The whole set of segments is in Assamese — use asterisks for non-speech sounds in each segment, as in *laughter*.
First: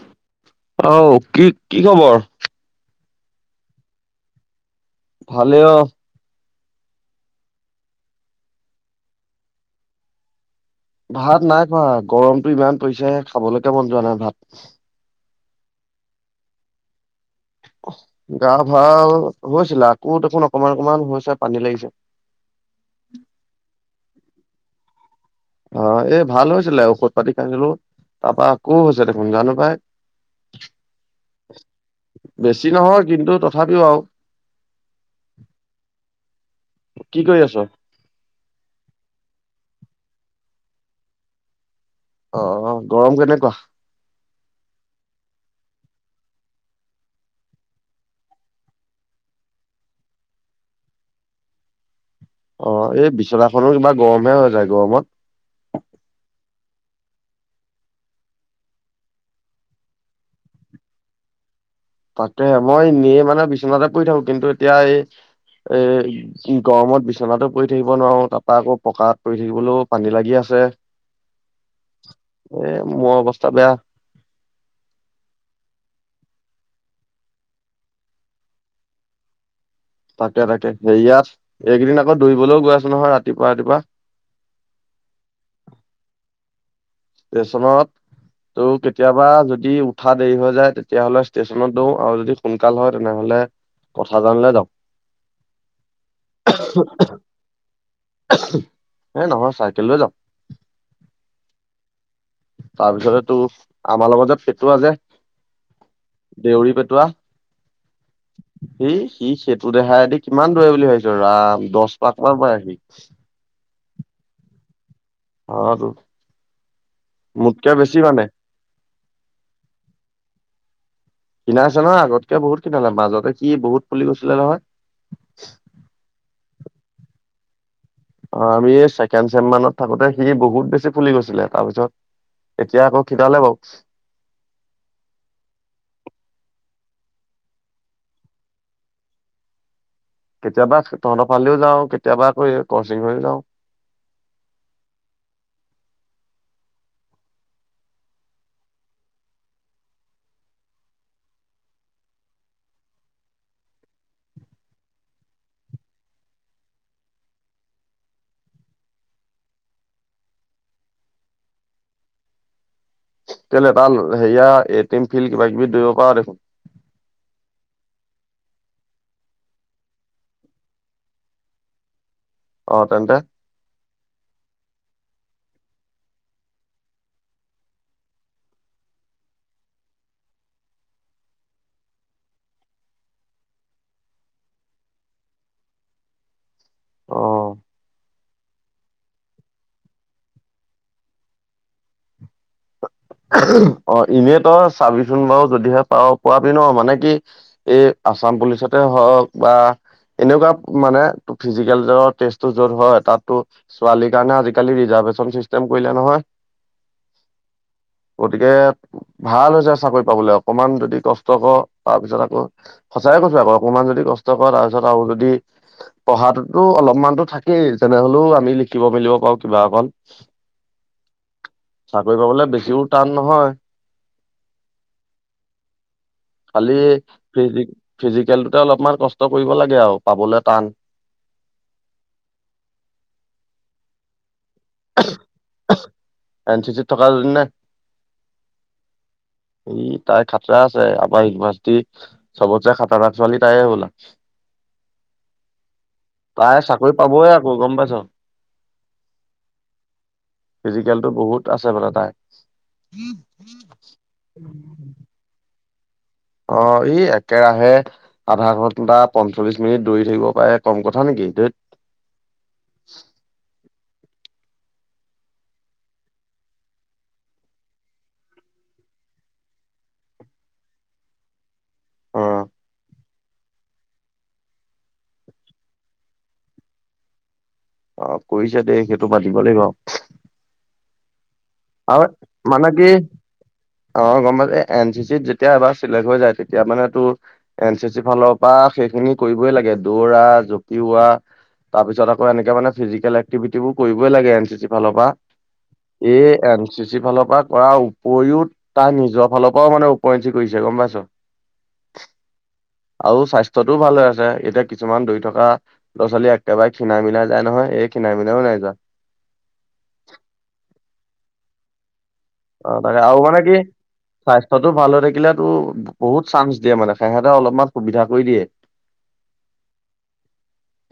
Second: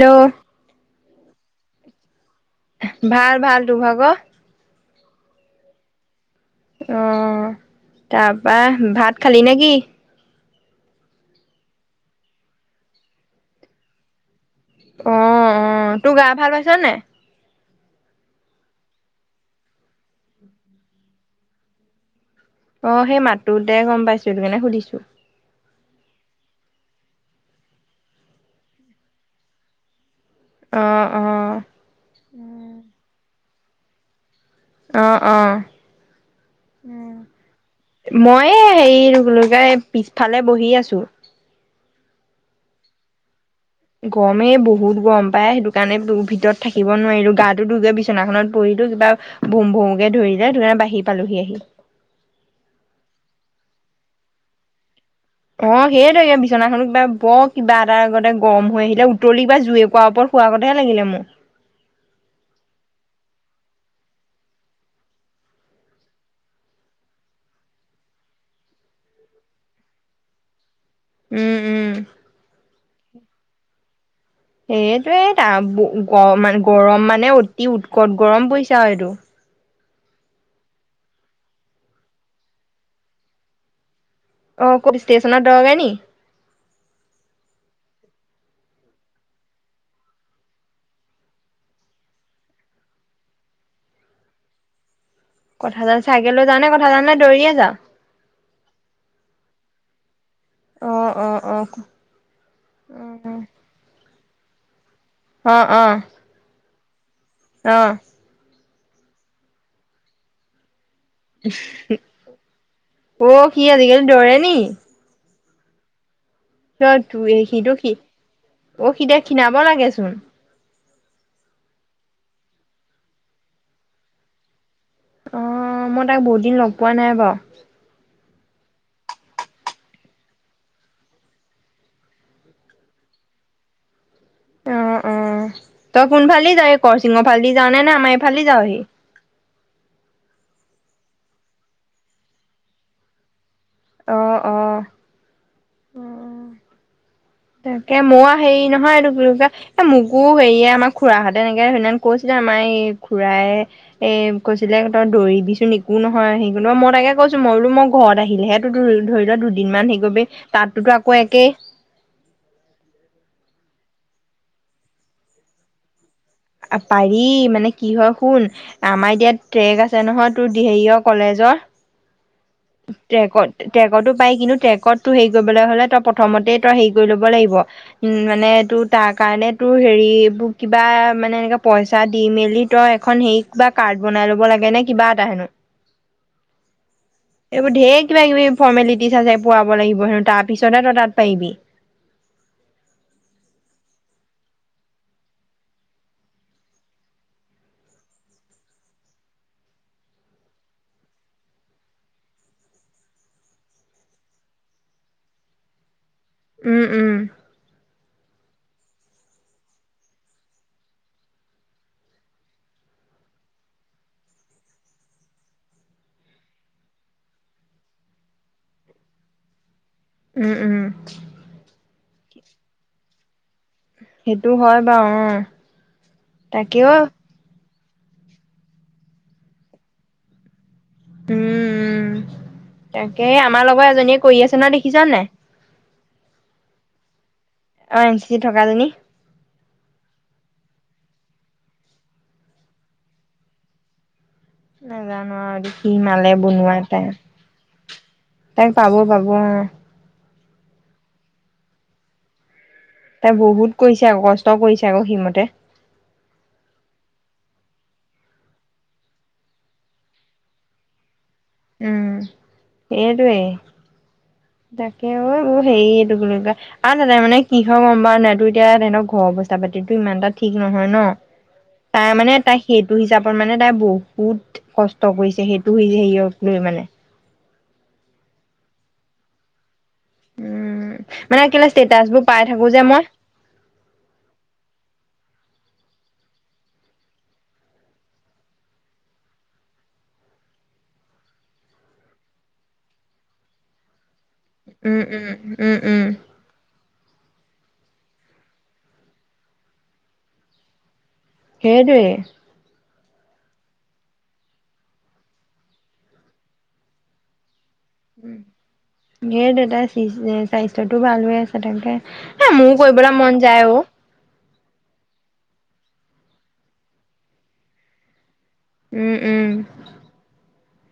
হেল্ল' আও কি কি খবৰ। ভাল ভাল তো ভাগ। ভালে অ। অ, তাৰ পৰা ভাত খালি নে কি। ভাত নাই খোৱা গৰমতটো ইমান পৰিছেে খাবলৈকে মন যোৱা নাই ভাত। অ', অ 'তোৰ গা ভাল পাইছনে নাই। গা ভাল হৈছিলা আকৌ দেখোন অকমান অকমান হৈছে পানী লাগিছে। অ সেই মাতটোতে গম পাইছিলো *unintelligible* সুধিছো। অ'এই ভাল হৈছিলে ঔষধ পাতি খাইছিলো, তাৰপা আকৌ হৈছে দেখোন জানো পাই। অ', অ', বেছি নহয় কিন্তু তথাপিও আৰু। আহ আহ। উম, কি কৰি আছ মই এ হেৰি কি বুলি কয়? পিছফালে বহি আছোঁ। অ' গৰম কেনেকুৱা। গৰমেই বহুত গৰম পাই সেইটো কাৰণে ভিতৰত থাকিব নোৱাৰিলো গা দুগে বিচনাখনত পৰি কিবা ভুম-ভুমকে ধৰিলে সেইটো কাৰণে বাঢ়ি পালোহি। অ 'এই বিচনাখনো কিবা গৰমহে হৈ যায় গৰমত। অ 'সেইতোয়ে বিচনাখনো কিবা বৰ কিবা এটা আগতে গৰম হৈ আহিলে উতলি কিবা জুই কোৱাৰ ওপৰত খোৱাৰ কথাহে লাগিলে মোক। তাকে মই নে মানে বিচনাতে পৰি থাকো কিন্তু এতিয়া এই। এই, গৰমত বিছনাতো পৰি থাকিব নোৱাৰো তাৰপৰা আকৌ পকাত পৰি থাকিবলৈও পানী লাগি আছে। এ উম উম মোৰ অৱস্থা বেয়া। সেইটোৱেই *unintelligible* গৰম মানে অতি উৎকট গৰম পৰিছা আৰু এইটো। তাকে তাকে সে ইয়াত এইকেইদিন আকৌ দৌৰিবলৈও গৈ আছো নহয় ৰাতিপুৱা ৰাতিপুৱা। অ 'কত ষ্টেশচন দৌৰগে নেকি। ষ্টেচনত। ত' কেতিয়াবা যদি উঠা দেৰি হৈ যায় তেতিয়াহলে ষ্টেচনত দৌ আৰু যদি সোনকাল হয় তেনেহলে কথা জানিলে যাওক কথা জাল চাইকেল লৈ যাও নে কথা জাল নে দৌৰিয়ে যাও এ নহয় চাই কেলৈ যাৱ অহ অহ অহ তাৰপিছতে টো আমাৰ লগৰ যে ফেটুৱা যে অহ অহ অহ এই সি সেইটো দেহাইদি কিমান দূৰে বুলি ভাবি ৰাম দশ পাঁক মান মাৰে সি অ সি আজিকালি দৌৰে নি অ টো ত ত সিটো সি অ সি এতিয়া খীণাব লাগেচোন। খীণাইছে মানে আগতকৈ বহুত খীণালে মাজতে কি বহুত ফুলি গৈছিলে নহয়। অ' মই তাক বহুতদিন লগপোৱা নাই বাৰু। অ আমি ছেকেণ্ড চেম মানত থাকোতে সি বহুত বেছি ফুলি গৈছিলে তাৰপিছত এতিয়া আকৌ খিণালে বাৰু। অহ অহ তই কোনফালে যাৱ হি কৰ শিঙৰ ফালেদি যাৱ নে নে আমাৰ এইফালে দি যাৱহি। কেতিয়াবা তহতৰ ফাল দিও যাওঁ কেতিয়াবা আকৌ এই কৰশিং হৈও যাওঁ। অহ অহ তাকে মই হেৰি নহয় এইটো কি বুলি কয় মোকো হেৰি এ আমাৰ খুৰাহঁতে এনেকে সেইদিনা কৈছিলে আ এই খুৰাই এ কৈছিলে তই দৌৰিবিচোন একো নহয় সেই মই তাকে কৈছো মই মই বোলো মই ঘৰত আহিলে তোটো ধৰি লোৱা দুদিনমান হেই কৰিব পাৰিব তাতোতো আকৌ একেই কেলে তাৰ হেৰিয়া এটি এম ফিল কিবা কিবি দৌৰিব পাৰ দেখোন পাৰি মানে কি হয় শুন আমাৰ এতিয়া ট্ৰেক আছে নহয় তোৰ হেৰিয় কলেজৰ অ তেন্তে ট্ৰেকত-ট্ৰেকতো পাৰি কিন্তু ট্ৰেকতো হেই কৰিবলৈ হলে তই প্ৰথমতেই তই হেৰি কৰি ল'ব লাগিব উম, মানে তোৰ তাৰ কাৰণে তোৰ হেৰি মোক কিবা মানে এনেকে পইচা দি মেলি তই এখন হেৰি কিবা কাৰ্ড বনাই ল'ব লাগে নে কিবা এটা হেনো অ এইবোৰ ধেৰ কিবা কিবি ফৰ্মেলিটিছ আছে পোৱাব লাগিব হেনো তাৰ পিছতেহ তই তাত পাৰিবি। অ, এনেই তই চাবিচোন বাৰু যদিহে পাৱ পোৱাবি ন মানে কি এই আ আসাম পুলিচতে হওক বা এনেকুৱা মানে তো ফিজিকেল টেষ্টটো যত হয় তাতটো ছোৱালীৰ কাৰণে আজিকালি ৰিজাল্ট কুৱেঞ্চন চিষ্টেম কৰিলে নহয়। উম-উম। গতিকে ভাল হৈছে চাকৰি পাবলৈ অকমান যদি কষ্ট কৰ তাৰ পিছত আকৌ সঁচাইে কৈছো আকৌ অকমান যদি কষ্ট কৰ তাৰপিছত আৰু যদি পঢ়াতটোতো অলপমানতো থাকেই তেনেহলেও আমি লিখিব মেলিব পাৰো কিবা অকন উম-উম। চাকৰি পাবলে বেছিও টান নহয়। সেইটো হয় বাৰু অ, খালি তাকেও ফিজ ফিজিকেলটোতে অলপমান কষ্ট কৰিব লাগে আৰু পাবলৈ টান। উম, তাকে আমাৰ লগত এজনীয়ে কৰি আছে নহয় দেখিছ নাই *unintelligible* এন চি চি ত থকাজনী নে অ, এন চি চি থকাজনী। ই *unintelligible* আছে আমাৰ ইউভাৰ্চিটি চবত চাই খাতাৰনাক ছোৱালী তাই হব'লা। নাজানো আৰু দে কি মালে তাই বনোৱা চাকৰি তাই পাবই আকৌ গম পাইছ তাইক পাব-পাব অ, ফিজিকেলতটো বহুত আছে বোলে তাই। তাই বহুত কৰিছে আকৌ কষ্ট কৰিছে আকৌ সেমতে। অ' ই একেৰাহে আধা ঘন্টা পঞ্চল্লিশ মিনিট দৌৰি থাকিব পাৰে কম কথা নেকি? ধেত উম এইটোৱেই। তাকে ঐ হেৰি আৰু দাদাই মানে কি হয়ৰ গম পাৱ নাই তো এতিয়া সঁতক ঘৰৰ পইচা-পাতিতটো ইমান এটা ঠিক নহয় ন তাই অ মানে তাই সেইটো হিচাপে মানে তাই বহুত কষ্ট কৰিছে সেইটো হৈছে হেয়ক লৈ মানে। অ কৰিছে দেই সেইটো মানিব লাগিব। উম মানে কেলে আৰু ষ্টেটাচ বোৰ পাই মানে থাকো যে কি মই। অ' গম পাই এই এন চি চিত যেতিয়া এবাৰ চিলেক্ট হৈ যায় তেতিয়া মানে টো এন চি চি ফালৰ পৰা শেষ সেই খিনি কৰিবই লাগে দৌৰা জপিওৱা। তাৰ পিছত আকৌ এনেক মানে ফিজিকেল এক্টিটিবোৰ কৰিবই লাগে। উম ফালপা উম উম উম এ এন চি বেছি ফালৰ পৰা কৰাৰ উপৰিও তাৰ নিজৰ ফালৰ পৰাও মানে ওৰঞ্চি কৰিছে গম পাইছ? সেইটোৱে আৰু স্বাস্থ্যটোও ভাল হৈ আছে এতিয়া কিছুমান দৌৰি থকা ল'ৰা-ছোৱালী একেবাৰে খীণা মিলাই যায় নহয় এক ওম সেইটোৱে তাই স্বাস্থ্যটো ভাল হৈ আছে তাকে। এ মোৰ অ' তাকে কৰিবলৈ আৰু মন মানে কি যায় অ স্বাস্থ্যতটো ভাল হৈ থাকিলে টো বহুত চান্স দিয়ে মানে সেহঁতে অলপমান সুবিধা কৰি দিয়ে। উম উম।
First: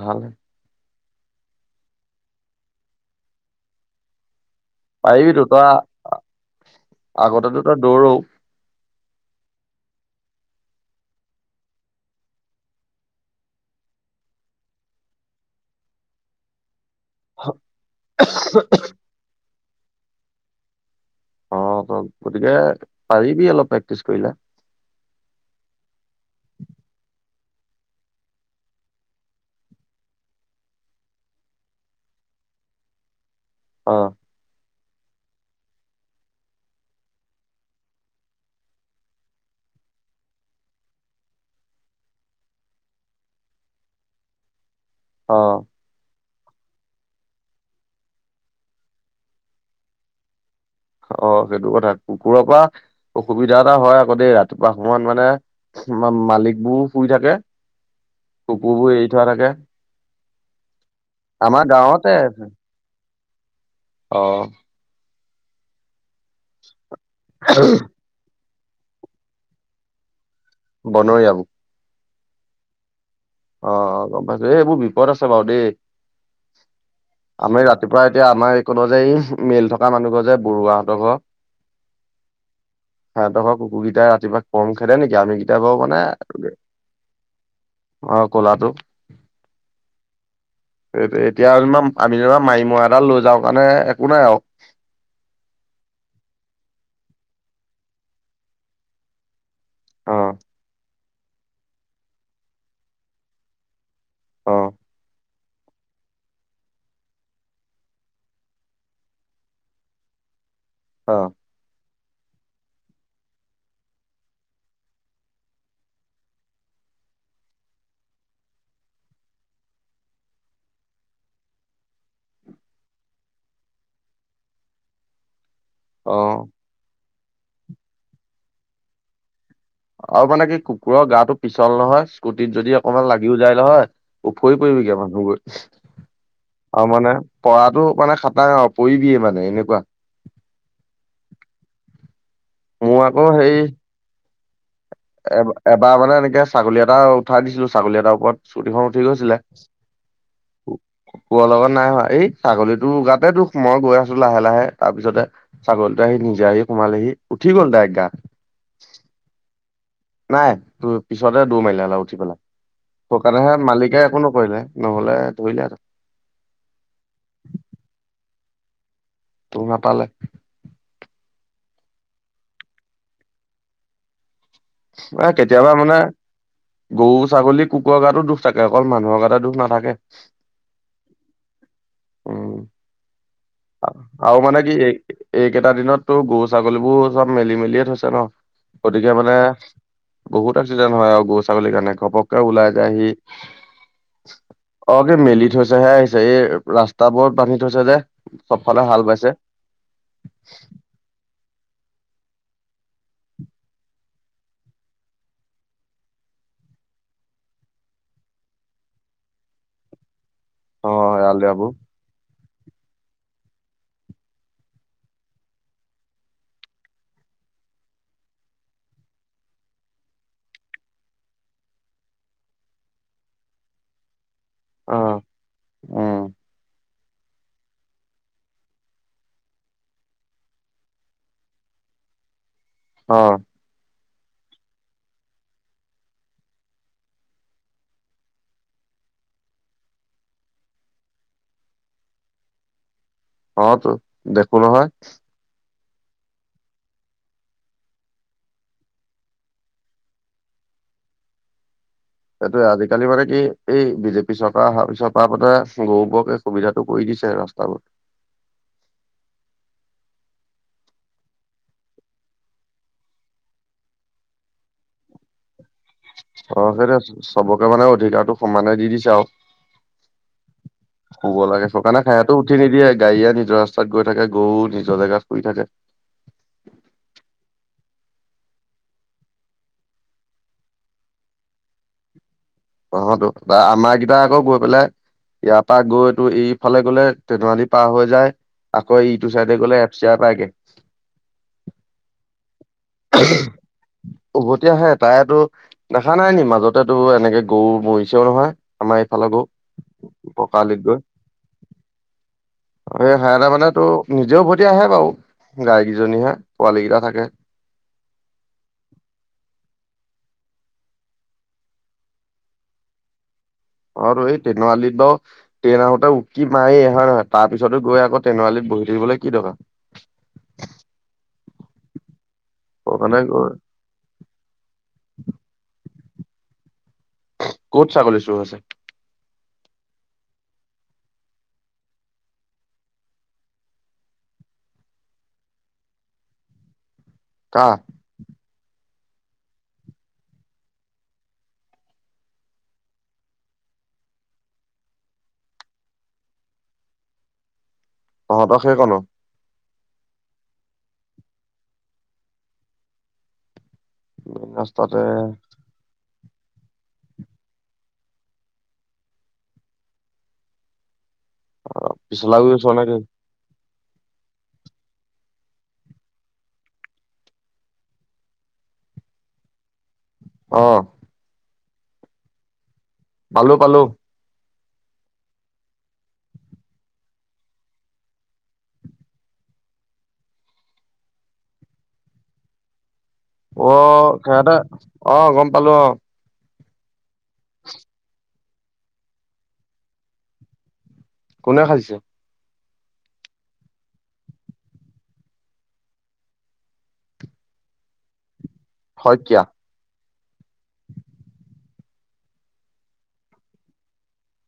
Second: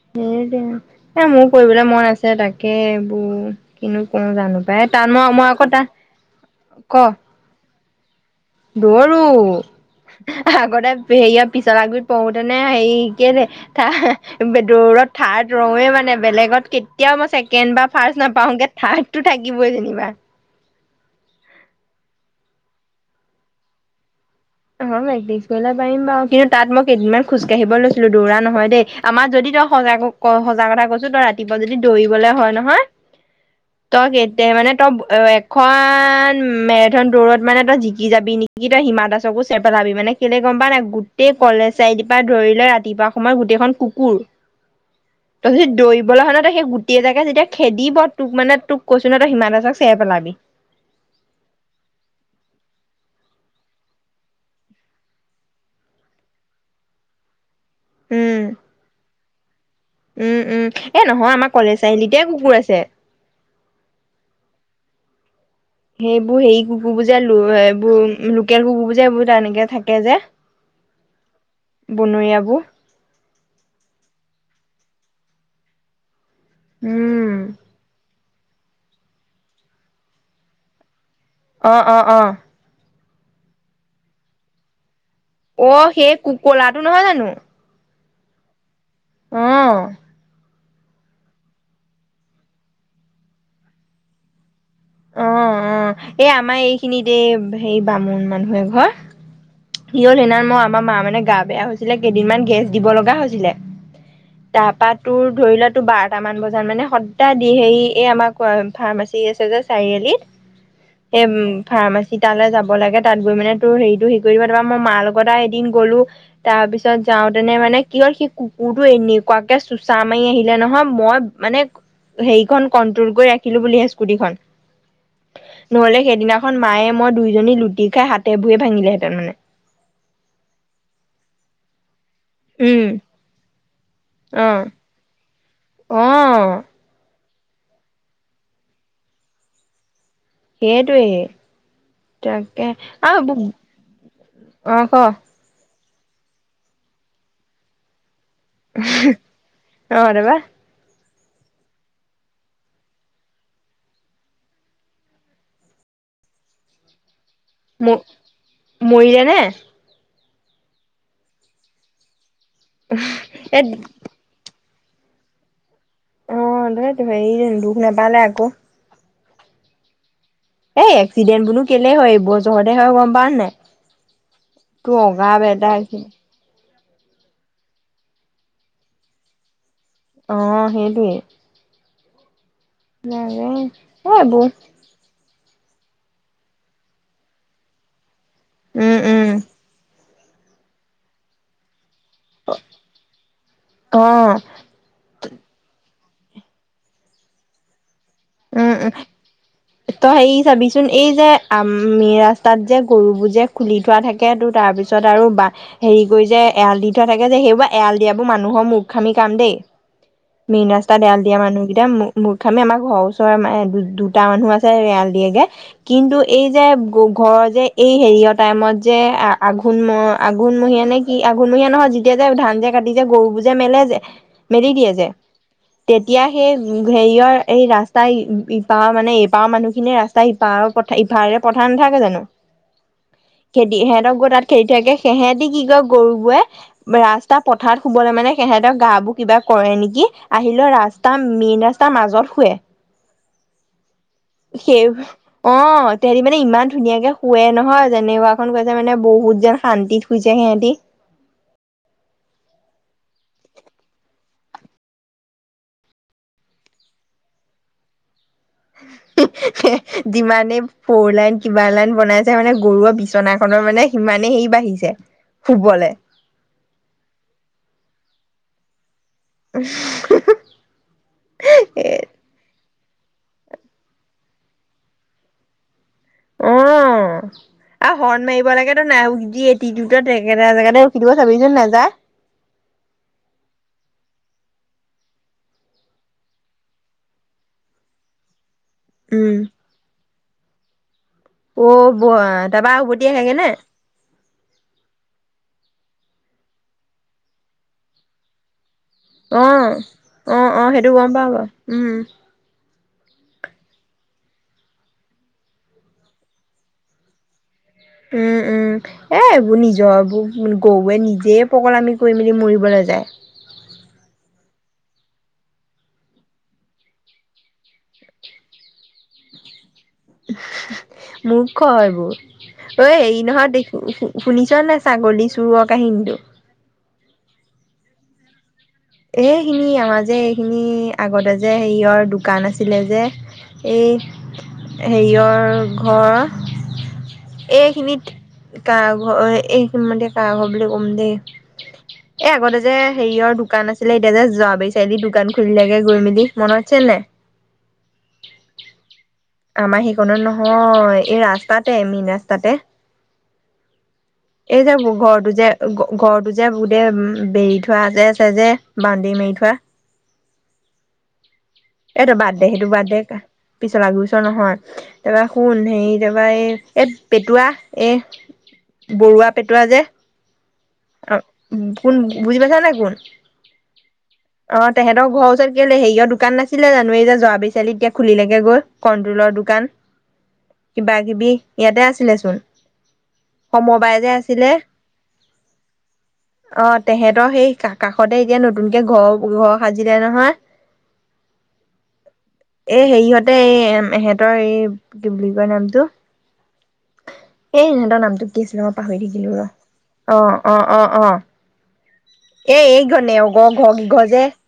ভাল এ মোৰ কৰিবলৈ মন আছে তাকে এইবোৰ কিনো কওঁ জানো? এ টান পাৰিবিতো মই আকৌ তই টা ক অ'দৌৰ দৰো। আগতে হেৰিয়াৰ পিছল আবিত পঢ়োতেনে হেৰি কি দৌৰত থাৰ্ড ৰওঁৱে মানে বেলেগত কেতিয়াও মই ছেকেণ্ড বা ফাৰট নাপাওঁগে থাৰ্ডটো থাকিবই যেনিবা। অ' গতিকে পাৰিবি অলপ প্ৰেক্টিচ কৰিলে। অ' প্ৰেক্টিছ কৰিলে পাৰিম বাৰু কিন্তু তাত মই কেইদিনমান খোজকাঢ়িব লৈছিলো দৌৰা নহয় দেই আমাৰ যদি তই সজাগ সজা কথা কৈছো তই ৰাতিপুৱা যদি দৌৰিবলে হয় নহয় অ তই এতিয়া মানে তই অ' এখন মেৰাথন দৌৰত মানে তই জিকি যাবি নেকি তই হিমা দাসকো পেলাবি মানে কেলে গম পাৱ নাই গোটেই কলেজ চাৰাই পৰা ধৰিলে ৰাতিপুৱা সময়ত গোটেইখন কুকুৰ। অ তই যদি ডৈৰিবলৈ হে না তই সেই গোটেই জাকে যেতিয়া খেদিব তোক মানে তোক কৈছো নহয় তই হিমানতে চেৰ পেলাবি। অ' সেইটো কথা কুকুৰৰ পৰা অসুবিধা এটা হয় আকৌ দেই ৰাতিপুৱা সময়ত মানে মা মালিক বোৰ শুই থাকে উম কুকুৰবোৰ এৰি থোৱা থাকে। উম উম এ নহয় আমাৰ কলেজ চাৰিআলিতে কুকুৰ আছে। অ সেইবোৰ হেৰি কুকুৰ বোৰ এইবোৰ লোকেল কুকুৰ বোৰ এইবোৰ এনেকে থাকে যে। বনৰীয়া। বনৰীয়া বোৰ। অ' অ' গম পাইছো এইবোৰ বিপদ আছে বাৰু দেই। উম আমি ৰাতিপুৱা এতিয়া আমাৰ এই কনৰ যে এই মিল থকা মানুহ ঘৰ যে বৰুৱাহঁতৰ ঘৰ অ' অঁ 'অঁ' সাহতৰ ঘৰ কুকুৰ কেইটা ৰাটিপুৱা কম খেদে নেকি? আমি কেইটা অ বাউ মানে সেই কু কলাটো নহয় অ'কলাটো হ'ম এতিয়া যেনিবা আমি যেনিবা মাৰিমৰা এডাল লৈ যাওঁ কাৰণে একো নাই আৰু। অ' অ এই আমাৰ এই খিনিত এই হে বামুণ মানুহে এঘৰট কি হ'ল অ সেইদিনা মই আমাৰ মা মানে গা বেয়া হৈছিলে কেইদিনমান গেছ দিব লগা হৈছিলে অ তাৰপা তোৰ ধৰি লোৱাাতো বাৰটামান বজাত মানে সদায় দি হেৰি এই আমাৰ ফাৰ্মাচী আছে যে চাৰিআলিত অ সে ফাৰ্মাচী সি তালৈ যাব লাগে তাত গৈ মানে তোৰ হেৰিটো হেৰি কৰি দিব তাৰপা মই মাৰ লগত এদিন গ'লো তাৰপিছত যাওঁতেনে মানে কি হ'ল সি কুকুৰটো এনেকুৱাকে চোচা মাৰি আহিলে নহয় মই মানে হেৰিখন কন্ট্ৰল কৰি ৰাখিলো বুলিহে স্কুটিখন নহলে অ সেইদিনাখন মায়ে মই দুইজনী লুটি খাই হাতে ভৰিয়ে ভাঙিলেহেঁতেন মানে আৰু মানে কি কুকুৰৰ গাটো পিছল নহয়। কুটিত যদি উম, অকমান লাগিও যায় লহয় ওফৰি অ', পৰিবিগে মানুহবোৰ। অ', আৰু মানে পৰাটো মানে খাটাং আৰু পৰিবিয়ে মানে এনেকুৱা সেই টোৱেই তাকে মোৰ আকৌ আৰু হেৰি অ' ক। এ এবাৰ মানে এনেকে ছাগলী এটা উঠাই দিছিলো ছাগলী এটাৰ ওপৰত স্কুটি খন উঠি গৈছিলে তাৰপা ককুৰৰ লগত নাই হোৱা, এই ছাগলীতোৰ গাতে দোষ মই গৈ আছো লাহে লাহে তাৰ পিছতে ছাগলী উলাই আহি নিজে আহি সোমালেহি উঠি গ'ল দাইৰেক্ট গাত ম-মৰিলে নে? নাই তোৰ পিছতে দৌৰ মাৰিলে অলপ উঠি পেলাই সকণেহে এ মালিকে একো নকৰিলে নহ'লে ধৰিলে আৰু অ' তটো দুখ নাপালে আকৌ। ত নাপালে এই এক্সিডেণ্ট বোৰো কেলেই হয় এইবোৰৰ জহতে হয় গম পাৱ নে এ কেতিয়াবা নাই মানে *unintelligible* গৰু ছাগলী কুকুৰৰ গাতো দোষ থাকে অকল মানুহৰ গাতে দোষ নাথাকে অ হেটোৱেই উ আৰু এইবোৰ মানে কি এই এইকেইটা দিনত তো গৰু ছাগলীবোৰ চব মেলি মেলিয়ে থৈছে ন। উম, গতিকে উম, মানে বহুত এক্সিডেণ্ট হয় আৰু গৰু ছাগলীৰ কাৰণে ঘপককে ওলাই যায়হি অ', অকে মেলি থৈছেহে আহি এই ৰাস্তা বোৰত বান্ধি থৈছে যে। উম চবফালে উম হাল বাইছে তই সেই চাবিচোন এই যে আমি ৰাস্তাত যে গৰুবোৰ যে খুলি থোৱা থাকে তো তাৰপিছত আৰু বা হেৰি কৰি যে এৰাল দি থোৱা থাকে যে সেইবোৰ এৰাল দিয়াবোৰ মানুহৰ মুৰ্খামি কাম দেই। মেনন অ ৰাস্তাত এড়াল দিয়া এৰালডৰাবোৰ মানুহকেইটা মুৰ্খামি আমাৰ ঘৰৰ ওচৰৰ তোমাৰ মা দুটা মানুহ আছে এড়াল দিয়েগে কিন্তু এই যে ঘৰৰ যে এই হেৰি টাইমত যে আঘোন আঘোন মহীয়া নে কি আঘোণমহীয়া নহয় যেতিয়া যে ধান যে কাটি গৰুবোৰ যে মেলে যে মেলি দিয়ে অ যে তেতিয়া উম সেই হেৰিয়ৰ এই ৰা ৰাস্তা ইপাৰ মানে এপাৰৰ মানুহখিনিয়ে ৰাস্তা সিপাৰৰ ইফাৰে পঠাই নাথাকে জানো। অ খেদি সিহঁতৰ তাত খেদি থাকে সিহঁতি কি কয় গৰুবোৰে ৰাস্তা পথাৰত শুবলৈ মানে সেহেতৰ গা বোৰ কিবা কৰে নেকি আহিলেও ৰাস্তা মেইন ৰাস্তাৰ মাজত শুৱে। অ তো দেখো সেই নহয় অ। তহতি মানে ইমান ধুনীয়াকে শুৱে নহয় যেনেকুৱাখন কৈছে মানে বহুতজন শান্তিত শুইছে সিহঁতি *unintelligible* এইটোয়ে আজিকালি মানে কি এই বিজেপি চৰকাৰ অহাৰ পিছত পাৰ গৰুবোৰকে সুবিধাটো কৰি দিয়ে ৰাস্তাবোৰত ত যিমানে ফৌৰ লাইন কিবা লাইন বনাইছে মানে গৰুৱে বিচনাখনৰ মানে সিমানেই সেই বাঢ়িছে শুবলে অ সেইটো চোন চবকে মানে অধিকাৰটো সমানে দি দিছে। চাও শুব লাগে এ শুকানে সিহতো উঠি নিদিয়ে গাড়ীয়ে নিজৰ ৰাস্তাত গৈ থাকে গৰু নিজৰ জেগাত শুই থাকে। অ', অ' আৰু হৰ্ণ মাৰিব লাগেতো নাই যি এটি একেটা জেগাতে ৰখি দিব চাবি চোন নাযায়। *inaudible* তহতো বা আমাৰ কিবা আকৌ গৈ পেলাই ইয়াৰ পৰা গৈতো এইফালে গলে তেনুৱালি পাৰ হৈ যায়। আকৌ ইটো উম। চাইডে গ'লে এফচিয়াৰ পাইগে। অ ব তাৰপা উভতি আহেগে নে? উভতি আহে তাইতো। দেখা নাই নি মাজতেতো এনেকে গৰু মৰিছেও নহয়। আমাৰ এইফালৰ গৰু অহ অহ অ পকালিত সেইটো গৈ গম পাওঁ উম। *unintelligible* মানে তোৰ নিজেও উভতি আহে বাৰু গাইকেইজনীহে পোৱালী কেইটা থাকে। উম উম এ এইবোৰ নিজৰ এইবোৰ গৰুৱে নিজেই পগলামি আমি কৰি মেলি মৰিবলৈ যায়। *inaudible* অ এই তেনুৱালিত বাৰু ট্ৰেইন আহোঁতে উকি মাৰি হয় নহয় তাৰ পিছতো গৈ আকৌ তেনাৱালিত। বহি থাকিবলৈ কি দৰকাৰ। কি কয় এইবোৰ ঐ সেইকাৰণে হেৰি নহয় গৈ দেখো শুনিছ নে ছাগলী চোৰৰ কাহিনীটো। ক'ত ছাগলী চুৰ হৈছে। এইখিনি আমাৰ যে এইখিনি আগতে যে হেৰিয়ৰ দোকান আছিলে যে। এই হেৰিয়ৰ ঘৰ। এই কাৰ খিনিত কা। ঘৰৰ এই সমত কা ঘৰ বুলি ক'ম দেই এই আগতে যে হেৰিয়ৰ দোকান আছে। আছিলে এতিয়া যে যোৱাবেলি চাৰি আলিত দোকান খুলিলে গৈ মেলি মনত আছিল নে নাই। তহঁতৰ সেইকণ। আমাৰ সেইকণো নহয় এই ৰাস্তাতে মেইন ৰাস্তাতে। মেইন এই যে ৰাস্তাতে ঘৰটো যে ঘৰটো যে। *unintelligible* বেৰি থোৱা আছে আছে যে বাউণ্ডেৰী মেৰি থোৱা। ইটো বাদ পিছলা দে গুৰি সিটো ওচৰ নে বাদ কি দে পিছলা গৰু চুৰ নহয় তাৰপৰা শুন হেৰি তাৰপৰা এ পেটুৱা এ। বৰুৱা পেটুৱা যে। অ। উম কোন বুজি পাইছা নে কোন। পালোঁ পালোঁ। অ তেহঁতৰ ঘৰৰ ওচৰত কেলে হেৰিয় দোকান নাছিলে জানো যে যোৱাবেৰ চাৰিআলিত এতিয়া খুলিলেকে গৈ কনট্ৰলৰ দোকান। দোকান কিবা কিবি ইয়াতে আছিলে চোন। অ, সমবায় যে আছিলে সিহঁতে গম পালো অ,। অ তেহেঁতৰ সেই কাষতে এতিয়া নতুনকে ঘৰ ঘৰ সাজিলে নহয়। কোনে সাঁজিছে। এ হেৰিহঁতে এই ইহঁতৰ এই কি বুলি কয় নামটো। এ সিহঁতৰ নামটো। কৃষ্ণ পাহৰি থাকিলো শইকীয়া। ৰ অ, অ, অ, অ। এ এই ঘনে ঘ, ঘ, ঘ, যে।